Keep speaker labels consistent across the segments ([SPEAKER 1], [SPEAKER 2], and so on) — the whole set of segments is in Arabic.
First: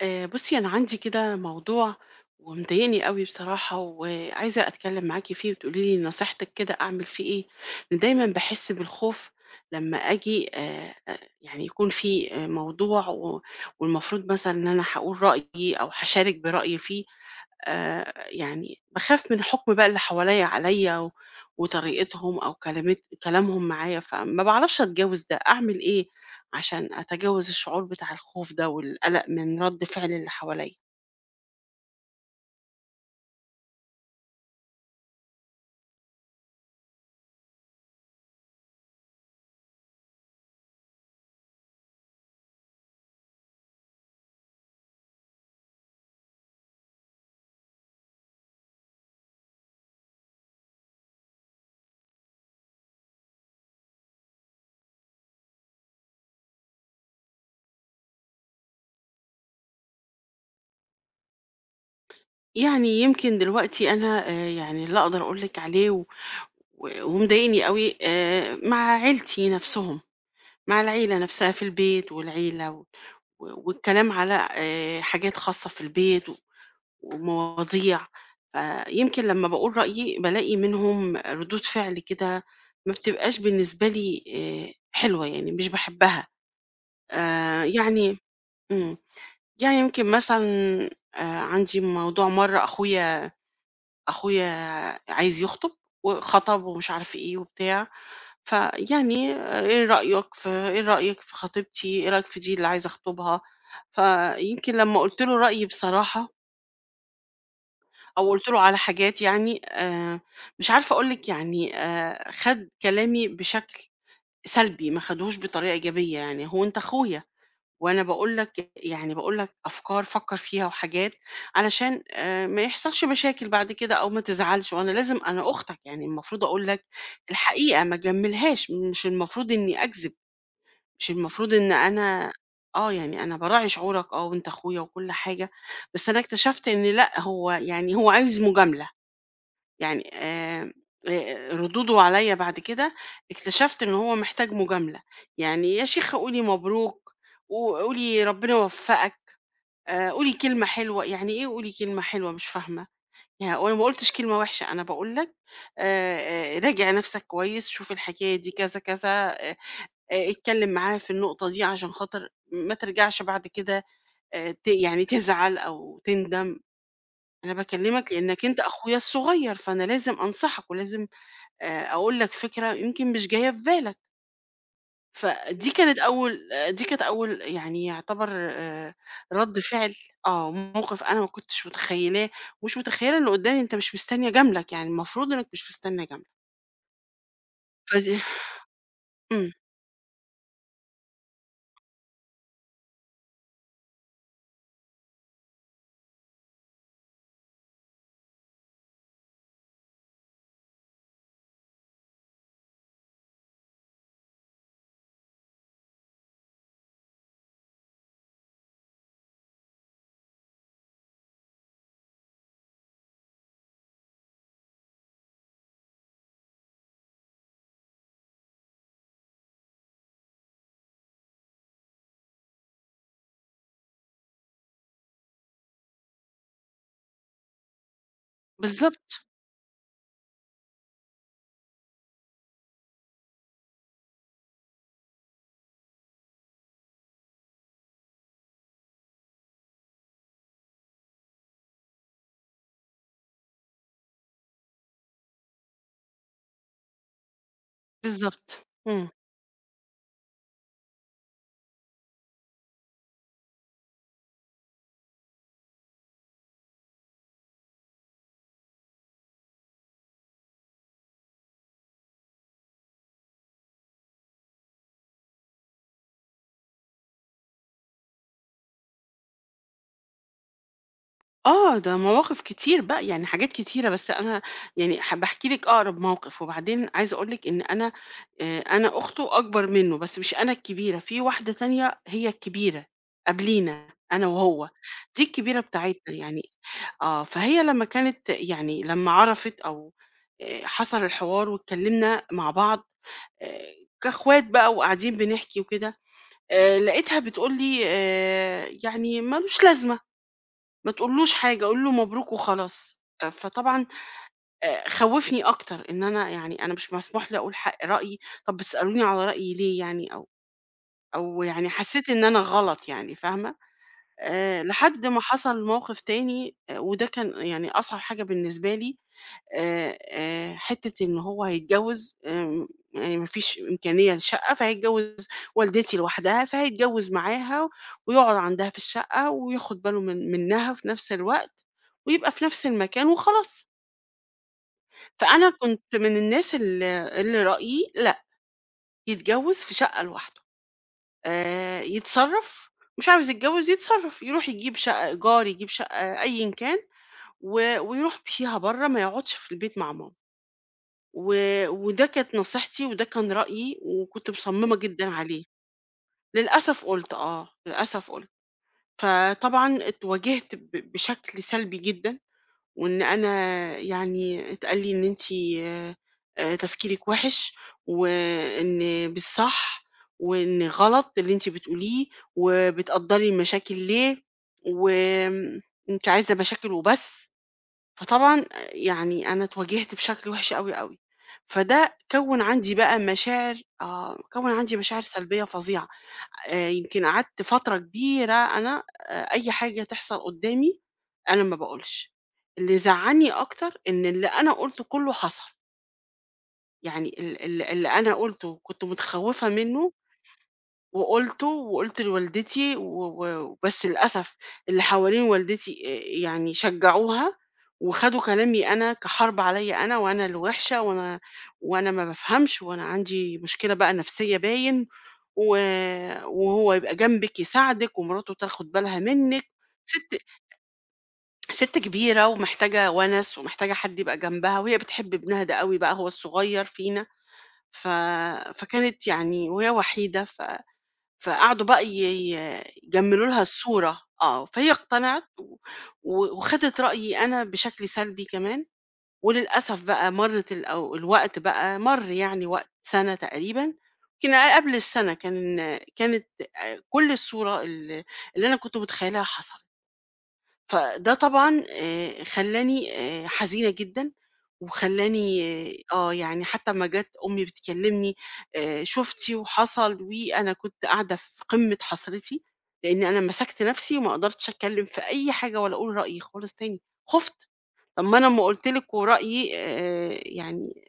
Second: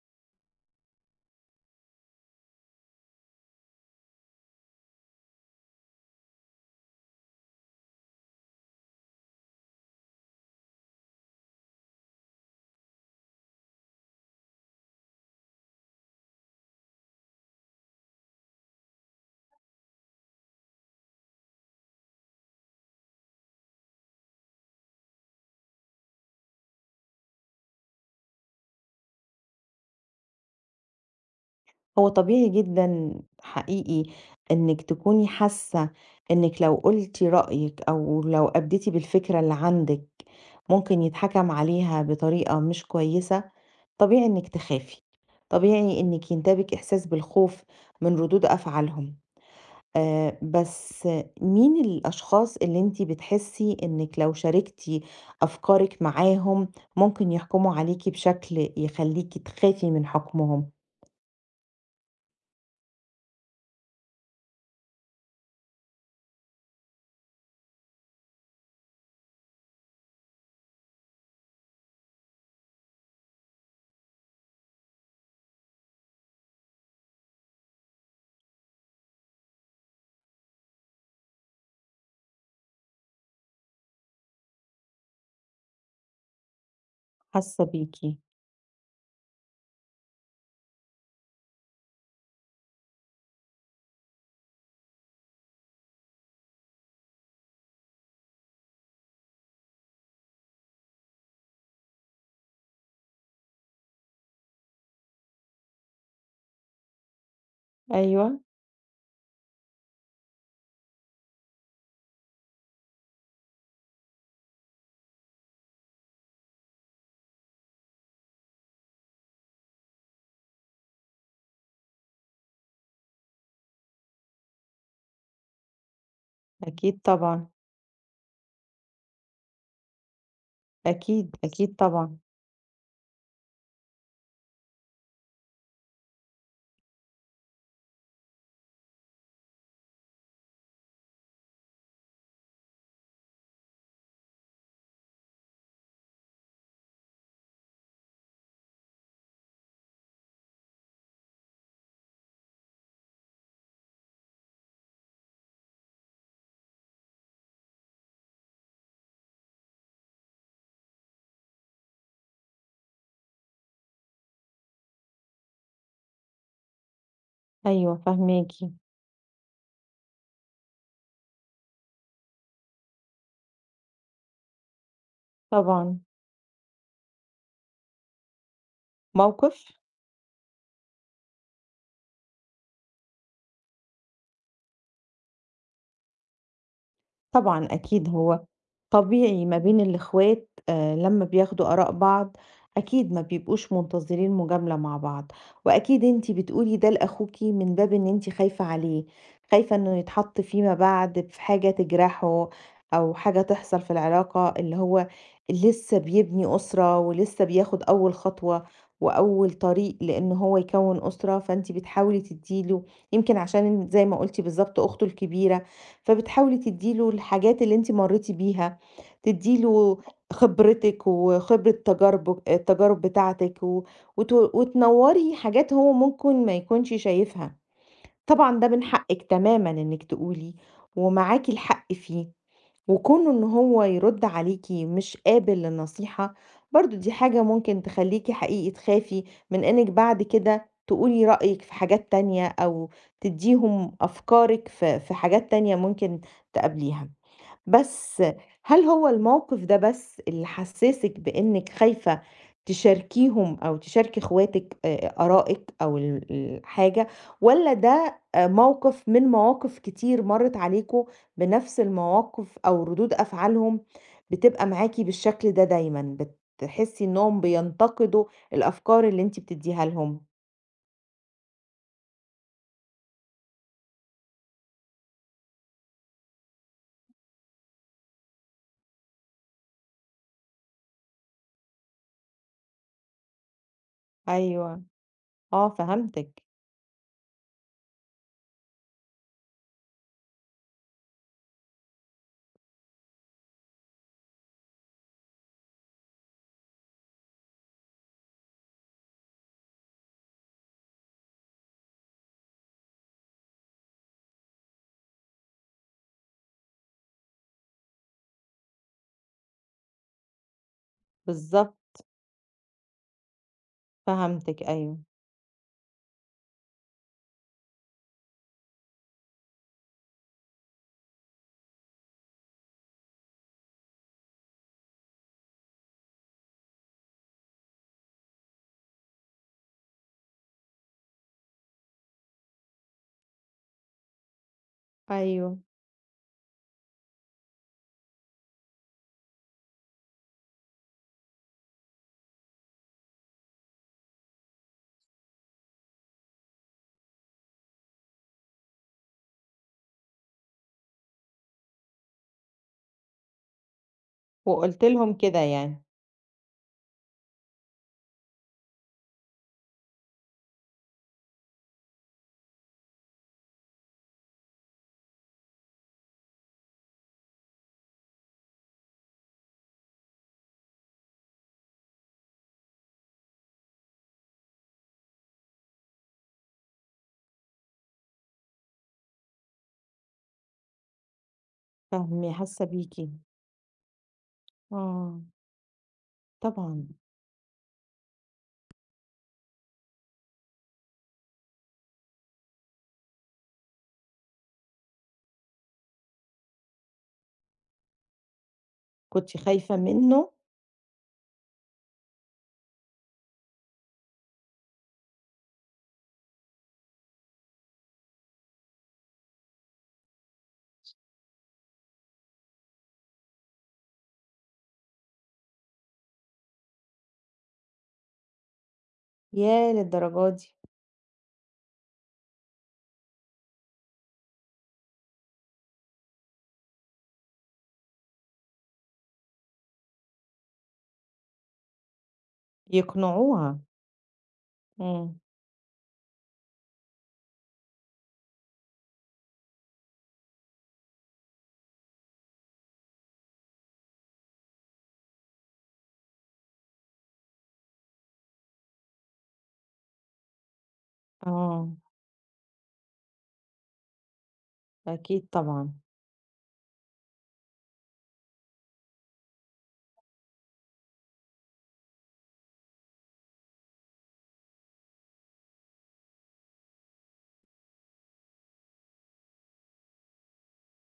[SPEAKER 1] بصي أنا عندي كده موضوع ومضايقني قوي بصراحة وعايزة أتكلم معاكي فيه وتقولي لي نصيحتك كده أعمل فيه إيه. أنا دايما بحس بالخوف لما أجي يعني يكون في موضوع والمفروض مثلا إن أنا هقول رأيي أو هشارك برأيي فيه. يعني بخاف من الحكم بقى اللي حواليا عليا وطريقتهم أو كلمت كلامهم معايا، فما بعرفش أتجاوز ده أعمل إيه عشان أتجاوز الشعور بتاع الخوف ده والقلق من رد فعل اللي حواليا.
[SPEAKER 2] هو طبيعي جدًا حقيقي إنِّك تكوني حاسة إنِّك لو قُلتِ رأيِك أو لو أبديتِ بالفكرة اللي عندِك ممكن يتحكم عليها بطريقة مش كويسة، طبيعي إنِّك تخافي، طبيعي إنِّك ينتابِك إحساس بالخوف من ردود أفعالهم. بس مين الأشخاص اللي أنتِ بتحسي إنِّك لو شاركتِ أفكارِك معاهم ممكن يحكموا عليكِ بشكل يخلّيكِ تخافي من حكمهم؟
[SPEAKER 1] يعني يمكن دلوقتي أنا يعني اللي أقدر أقولك عليه ومضايقني قوي، مع عيلتي نفسهم، مع العيلة نفسها في البيت والعيلة والكلام على حاجات خاصة في البيت ومواضيع. يمكن لما بقول رأيي بلاقي منهم ردود فعل كده ما بتبقاش بالنسبة لي، آه، حلوة، يعني مش بحبها. آه،
[SPEAKER 2] حاسة بيكِ.
[SPEAKER 1] يعني مم. يعني يمكن مثلًا عندي موضوع مرّة. أخويا أخويا عايز يخطب، وخطب ومش عارف إيه وبتاع، فيعني إيه رأيك في خطيبتي، إيه رأيك في دي اللي عايز أخطبها؟ فيمكن لمّا قُلت له رأيي بصراحة أو
[SPEAKER 2] أيوه.
[SPEAKER 1] قُلت له على حاجات، يعني مش عارفة أقول لِك، يعني خَد كلامي بشكل سلبي، ما خدهوش بطريقة إيجابية يعني، هو أنت أخويا. وأنا باقول لك، يعني باقول لك أفكار فكّر فيها وحاجات علشان ما يحصلش مشاكل بعد كده أو ما تزعلش، وأنا لازم، أنا أختك يعني المفروض أقول لك
[SPEAKER 2] أكيد طبعًا،
[SPEAKER 1] الحقيقة ما أجمّلهاش، مش المفروض إني أكذب، مش
[SPEAKER 2] أكيد،
[SPEAKER 1] المفروض إن
[SPEAKER 2] أكيد طبعًا،
[SPEAKER 1] أنا يعني أنا باراعي شعورك، آه وأنت أخويا وكل حاجة، بس أنا اكتشفت إن لأ، هو يعني هو عايز مجاملة. يعني ردوده عليَّ بعد كده اكتشفت إن هو محتاج مجاملة، يعني يا شيخة قولي مبروك، و قولي ربنا يوفقك، قولي كلمة حلوة، يعني إيه قولي كلمة حلوة مش فاهمة؟ هو أنا ما قُلتش كلمة وحشة، أنا باقول لك راجع نفسك كويس، شوف الحكاية دي كذا كذا، اتكلم معاه في النقطة دي عشان خاطر ما ترجعش بعد كده، ت يعني تزعل أو تندم، أنا
[SPEAKER 2] أيوه
[SPEAKER 1] باكلمك لإنك
[SPEAKER 2] فاهماكِ،
[SPEAKER 1] أنت أخويا الصغير، فأنا لازم أنصحك ولازم أقول لك فكرة يمكن مش جاية في بالك. فدي كانت
[SPEAKER 2] طبعًا.
[SPEAKER 1] أول دي كانت أول، يعني يعتبر، رَد
[SPEAKER 2] موقف؟
[SPEAKER 1] فعل، موقف أنا ما كنتش متخيّلاه، ومش متخيّلة اللي قدّامي أنت مش مستني أجاملك، يعني المفروض إنّك مش مستني أجاملك،
[SPEAKER 2] طبعًا أكيد
[SPEAKER 1] فدي.
[SPEAKER 2] هو طبيعي
[SPEAKER 1] إمم،
[SPEAKER 2] ما بين الإخوات آه، لما بياخدوا آراء بعض أكيد ما بيبقوش منتظرين مجاملة مع بعض وأكيد انتي بتقولي ده لأخوكي من باب ان انتي خايفة عليه خايفة انه يتحط فيما بعد في حاجة تجرحه أو حاجة تحصل في العلاقة اللي هو لسه بيبني أسرة ولسه بياخد أول خطوة وأول طريق لأن هو يكون أسرة فانتي بتحاولي تديله يمكن عشان زي ما قلتي بالظبط أخته الكبيرة فبتحاولي تديله الحاجات اللي انتي مريتي بيها تدّي له خبرتِك وخبرة تجاربك التجارب بتاعتِك و وتنوّري حاجات هو ممكن ما يكونش شايفها. طبعًا ده من حقِك
[SPEAKER 1] بالضبط.
[SPEAKER 2] تمامًا إنِّك تقولي ومعاكِ الحق فيه، وكونه إن هو يرُد عليكِ مش قابل للنصيحة، برضه دي حاجة ممكن تخلّيكِ حقيقي تخافي من إنِّك بعد كده تقولي رأيِك في حاجات تانية أو تدّيهم أفكارِك في حاجات تانية ممكن تقابليها. بس
[SPEAKER 1] بالضبط،
[SPEAKER 2] هل
[SPEAKER 1] إمم.
[SPEAKER 2] هو الموقف ده بس اللي حسّسِك بإنِّك خايفة تشاركيهم أو تشاركي أخواتِك آرائِك أو الحاجة، والّا ده موقف من مواقف كتير مرّت عليكم بنفس المواقف أو ردود أفعالهم بتبقى معاكِ بالشكل ده دايمًا، بتحسّي إنّهم بينتقدوا الأفكار اللي أنتِ بتدّيها لهم؟
[SPEAKER 1] آه، ده مواقف كتير بقى، يعني حاجات كتيرة، بس أنا يعني حابة أحكي لِك أقرب موقف، وبعدين عايزة أقول لِك إن أنا، أنا أخته أكبر منه، بس مش أنا الكبيرة، في واحدة تانية هي الكبيرة قبلينا أنا وهو،
[SPEAKER 2] أيوه،
[SPEAKER 1] دي الكبيرة
[SPEAKER 2] آه
[SPEAKER 1] بتاعتنا يعني.
[SPEAKER 2] فهمتِك،
[SPEAKER 1] آه، فهي لمّا كانت، يعني لمّا عرفت أو حصل الحوار واتكلمنا مع بعض، آآ، كأخوات بقى وقاعدين بنحكي وكده، لقيتها بتقول لي يعني ما لوش لازمة. ما تقولّوش حاجة، قُل له مبروك وخلاص. فطبعًا خوّفني أكتر إن أنا، يعني أنا مش مسموح لي أقول حق رأيي، طَب بتسألوني على رأيي ليه يعني، أو أو يعني
[SPEAKER 2] بالضبط،
[SPEAKER 1] حسّيت إن أنا غلط يعني، فاهمة؟
[SPEAKER 2] فهمتِك أيوه،
[SPEAKER 1] لحد ما حصل موقِف تاني وده كان يعني أصعب حاجة بالنسبة لي، حتّة إن هو هيتجوّز، يعني ما فيش إمكانية لشقة، فهيتجوّز، والدتي لوحدها، فهيتجوّز معاها ويقعد عندها في الشقة وياخُد باله من منّها في نفس الوقت ويبقى في نفس المكان وخلاص. فأنا
[SPEAKER 2] أيوه،
[SPEAKER 1] كنت من الناس اللي رأيي لأ، يتجوّز في شقة لوحده، يتصرّف، مش عاوز يتجوّز يتصرّف، يروح يجيب شقة إيجار، يجيب شقة أيًا كان ويروح فيها برّه، ما يقعدش في البيت مع ماما. و وده كانت نصيحتي وده كان رأيي وكنت مصممة
[SPEAKER 2] وقُلتِ
[SPEAKER 1] جدًا
[SPEAKER 2] لهم كده
[SPEAKER 1] عليه.
[SPEAKER 2] يعني.
[SPEAKER 1] للأسف قُلت، آه، للأسف قُلت. فطبعًا اتواجهت بشكل سلبي جدًا، وإن أنا يعني اتقال لي إن أنتِ تفكيرِك وِحِش، وإن مش صح، وإن غلط اللي أنتِ بتقوليه، وبتقدّري المشاكل ليه، وآمم أنتِ عايزة مشاكل وبس. فطبعًا يعني أنا اتواجهت بشكل وِحِش أوي أوي، فده
[SPEAKER 2] فاهماه،
[SPEAKER 1] كوّن
[SPEAKER 2] حاسة
[SPEAKER 1] عندي بقى
[SPEAKER 2] بيكِ،
[SPEAKER 1] مشاعر، آه، كوّن عندي مشاعر
[SPEAKER 2] آه،
[SPEAKER 1] سلبية فظيعة،
[SPEAKER 2] طبعًا،
[SPEAKER 1] يمكن قعدت فترة كبيرة أنا، أي حاجة تحصل قدّامي أنا ما باقولش، اللي يزعّلني أكتر إن اللي أنا قُلته كُلّه حصل، يعني ال ال اللي أنا قُلته وكنت
[SPEAKER 2] كنتِ
[SPEAKER 1] متخوّفة
[SPEAKER 2] خايفة
[SPEAKER 1] منّه
[SPEAKER 2] منه،
[SPEAKER 1] وقُلته وقُلت لوالدتي و و بس للأسف اللي حوالين والدتي يعني شجّعوها وخدوا كلامي أنا كحرب عليّا، أنا وأنا اللي وِحشة وأنا وأنا ما بافهمش وأنا عندي مشكلة بقى نفسيّة باين و وهو يبقى جنبِك يساعدِك ومراته تاخُد بالها منِّك،
[SPEAKER 2] ياه
[SPEAKER 1] سِت
[SPEAKER 2] للدرجة دي!
[SPEAKER 1] سِت كبيرة ومحتاجة وَنَس ومحتاجة حد يبقى جنبها وهي بتحب ابنها ده أوي بقى هو الصغيّر فينا، ف فكانت يعني وهي وحيدة فقعدوا بقى ي ي يجمّلوا لها
[SPEAKER 2] يقنعوها،
[SPEAKER 1] الصورة، آه، فهي
[SPEAKER 2] إمم.
[SPEAKER 1] اقتنعت و و وخدت رأيي أنا بشكل سلبي كمان، وللأسف بقى مرِّت الوقت بقى مَر يعني، وقت سَنة تقريبًا، يمكن أقل قبل السَنة كان كانت كل الصورة اللي أنا كنت متخيّلاها حصلت. فده طبعًا
[SPEAKER 2] آه،
[SPEAKER 1] خلّاني، حزينة جدًا،
[SPEAKER 2] أكيد
[SPEAKER 1] وخلّاني،
[SPEAKER 2] طبعًا،
[SPEAKER 1] يعني حتى أمّا جات أمي بتكلمني، شُفتِ وحصل، وأنا كنت قاعدة في قمة حسرتي، لإن أنا مسكت نفسي وما قدرتش أتكلم في أي حاجة ولا أقول رأيي خالص تاني، خُفت، طَب ما أنا أمّا قُلت لِك ورأيي، يعني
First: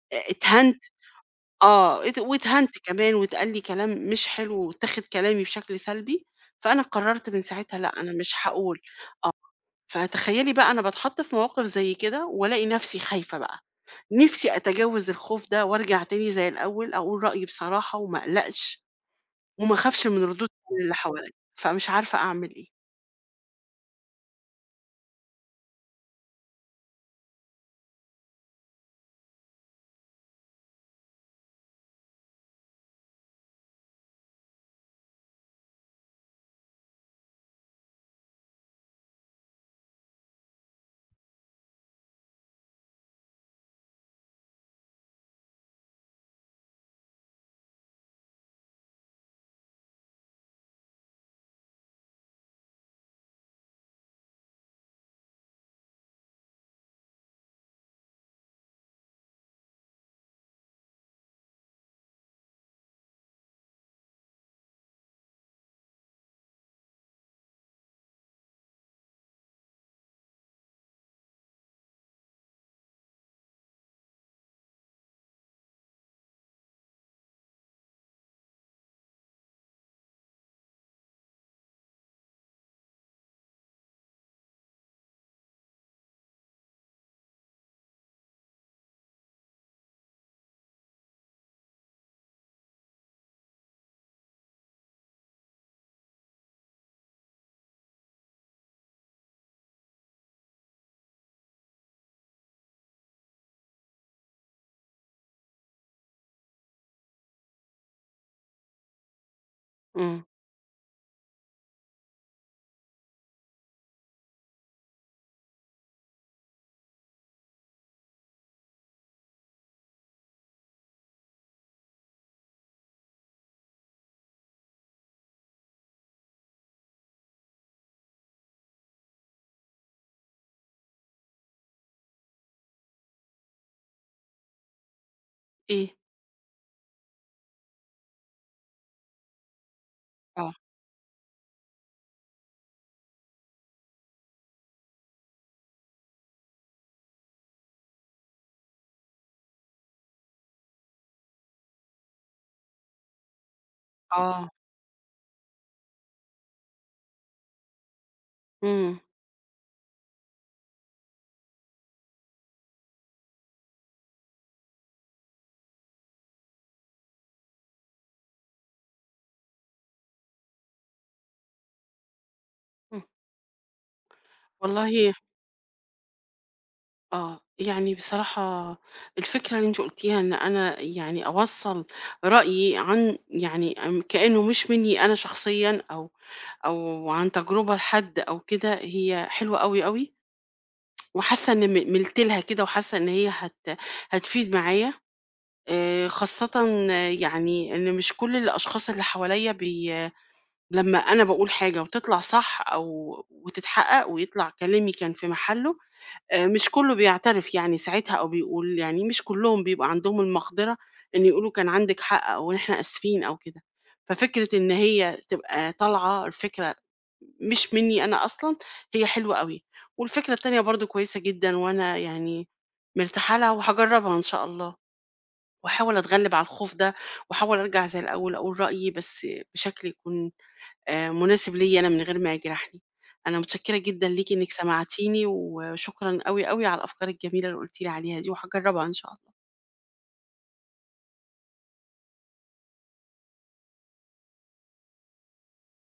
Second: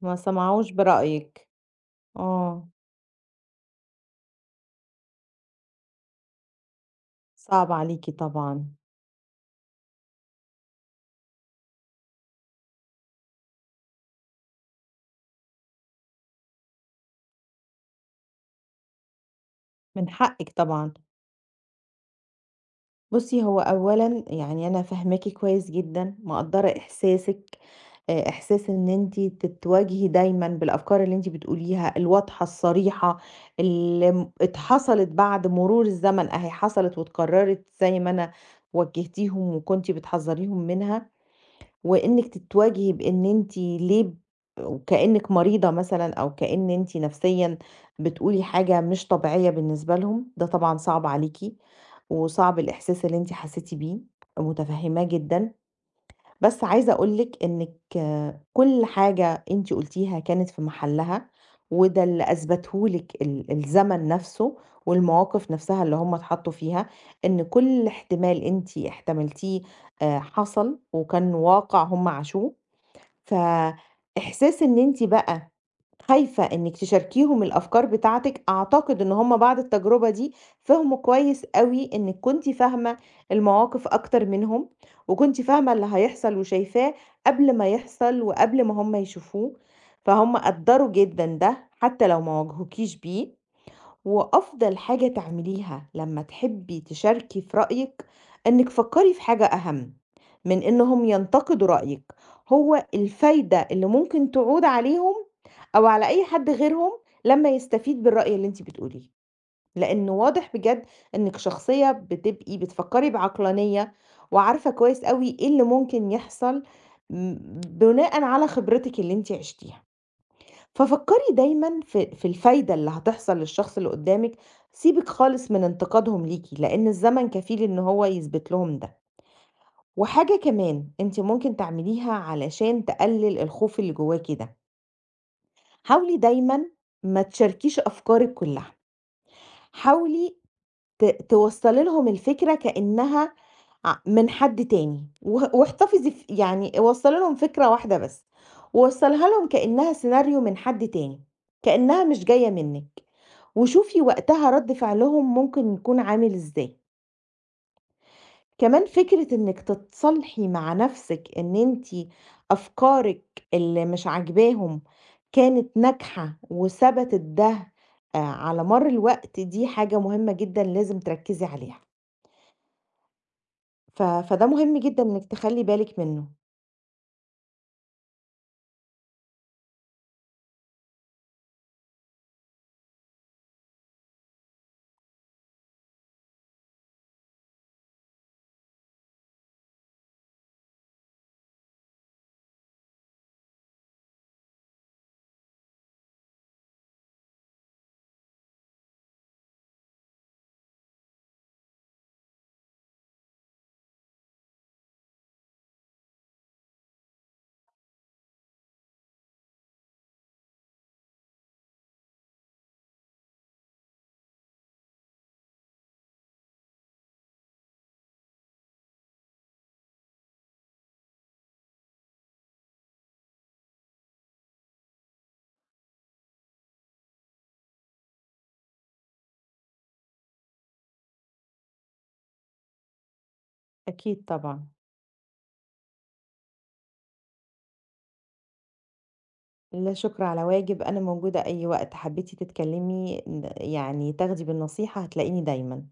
[SPEAKER 2] ما
[SPEAKER 1] أ
[SPEAKER 2] سمعوش
[SPEAKER 1] اتهنت
[SPEAKER 2] برأيِك،
[SPEAKER 1] آه، ات
[SPEAKER 2] آه،
[SPEAKER 1] واتهنت كمان واتقال لي كلام مش حلو واتاخد كلامي بشكل سلبي، فأنا قررت من
[SPEAKER 2] صعب
[SPEAKER 1] ساعتها لأ،
[SPEAKER 2] عليكِ
[SPEAKER 1] أنا مش
[SPEAKER 2] طبعًا،
[SPEAKER 1] هاقول. فتخيّلي بقى أنا باتحط في مواقف زي كده وألاقي نفسي خايفة بقى، نِفْسي أتجاوز الخوف ده وأرجع تاني زي الأول، أقول رأيي بصراحة وما أقلقش وما أخافش
[SPEAKER 2] من
[SPEAKER 1] من ردود
[SPEAKER 2] حقِك
[SPEAKER 1] فعل
[SPEAKER 2] طبعًا.
[SPEAKER 1] اللي حواليّا، فمش عارفة أعمل إيه.
[SPEAKER 2] بُصّي، هو أولًا يعني أنا فاهماكِ كويس جدًا، مقدّرة إحساسِك، إحساس إن أنتِ تتواجهي دايمًا بالأفكار اللي أنتِ بتقوليها الواضحة الصريحة، اللي اتحصلت بعد مرور الزمن أهي حصلت واتكررت زي ما أنا وجّهتيهم وكنتِ بتحذّريهم منها، وإنِّك تتواجهي بإن أنتِ ليه ب وكأنِّك مريضة مثلًا أو كأن أنتِ نفسيًا بتقولي حاجة مش طبيعية بالنسبة لهم، ده طبعًا صعب عليكِ، وصعب الإحساس اللي أنتِ حسيتِ بيه، متفهماه جدًا. بس عايزة أقول لِك إنِّك آه، كل حاجة أنتِ قُلتيها كانت في محلّها، وده اللي أثبته لِك الزمن نَفْسه والمواقف نَفْسها اللي هم اتحطّوا فيها، إن كل احتمال أنتِ احتملتيه حصل وكان واقع هم عاشوه، فإحساس إن أنتِ بقى خايفة إنِّك تشاركيهم الأفكار بتاعتِك، أعتقد إن هُم بعد التجربة دي فهموا كويس أوي إنِّك كنتِ فاهمة المواقف أكتر منهم، وكنتِ فاهمة اللي هيحصل وشايفاه قبل ما يحصل وقبل ما هُم يشوفوه، فهُم قدّروا جدًا ده حتى لو ما واجهوكيش بيه. وأفضل حاجة تعمليها لما تحبي تشاركي في رأيِك إنِك فكري في حاجة أهم من إنهم ينتقدوا رأيِك، هو الفايدة اللي ممكن تعود عليهم أو على أي حد غيرهم لما يستفيد بالرأي اللي أنتِ بتقوليه، لأن
[SPEAKER 1] إمم.
[SPEAKER 2] واضح بجد إنِك شخصية بتبقي بتفكري بعقلانية وعارفة كويس أوي إيه اللي ممكن يحصل م- بناءً على خبرتِك اللي أنتِ عشتيها. ففكّري دايمًا في الفايدة اللي هتحصل للشخص اللي قدّامِك، سيبِك خالص من انتقادهم ليكِ، لإن الزمن كفيل إن هو يثبت لهم ده. وحاجة كمان أنتِ ممكن تعمليها علشان تقلل الخوف اللي جواكِ ده،
[SPEAKER 1] إيه؟
[SPEAKER 2] حاولي دايمًا ما تشاركيش أفكارِك كلّها، حاولي
[SPEAKER 1] آه.
[SPEAKER 2] توصّلي لهم الفكرة كإنها من حد تاني، و واحتفظي ف يعني وصّلي لهم فكرة واحدة بس، ووصّليها لهم كإنها سيناريو من حد تاني، كإنها مش جاية منِّك. وشوفي
[SPEAKER 1] آه.
[SPEAKER 2] وقتها رد فعلهم ممكن يكون عامل إزاي. كمان
[SPEAKER 1] إمم.
[SPEAKER 2] فكرة إنِّك تتصالحي مع نَفْسِك إن أنتِ أفكارِك اللي مش عاجباهم كانت ناجحة وثبتت ده على مَر الوقت، دي حاجة مهمة جدًا لازم تركّزي عليها.
[SPEAKER 1] إمم.
[SPEAKER 2] فده مهم
[SPEAKER 1] والله،
[SPEAKER 2] جدًا إنِّك تخلّي بالِك منّه.
[SPEAKER 1] آه، يعني بصراحة الفكرة اللي أنتِ قُلتيها إن أنا يعني أوصّل رأيي عن يعني، كإنه مش منّي أنا شخصيًا، أو أو عن تجربة لحد أو كده، هي حلوة أوي أوي. وحاسة إن مِلت لها كده، وحاسة إن هي هتفيد معايا، خاصةً، آه، يعني إن مش كل الأشخاص اللي حواليّا لمّا أنا باقول حاجة وتطلع صح أو وتتحقق ويطلع كلامي كان في محله، مش كُلّه بيعترف يعني ساعتها، أو بيقول يعني مش كُلّهم بيبقى عندهم المقدرة إن يقولوا كان عندِك حق أو إحنا آسفين أو كده، ففكرة إن هي تبقى طالعة الفكرة مش مني أنا أصلًا، هي حلوة أوي، والفكرة التانية برضه كويسة جدًا، وأنا يعني مرتاحة لها وهاجرّبها إن شاء الله، واحاول أتغلب على الخوف ده، واحاول أرجع زي الأول أقول رأيي، بس بشكل يكون مناسب ليّا أنا من غير ما يجرحني. أنا متشكرة جدًا
[SPEAKER 2] أكيد
[SPEAKER 1] ليكِ إنِّك
[SPEAKER 2] طبعًا،
[SPEAKER 1] سمعتيني، وشكرًا أوي أوي على الأفكار الجميلة اللي قُلتِ لي عليها دي، وهاجرّبها إن شاء الله.
[SPEAKER 2] لا شُكر على واجب، أنا موجودة أي وقت حبّيتِ تتكلّمي يعني تاخدي بالنصيحة هتلاقيني دايمًا.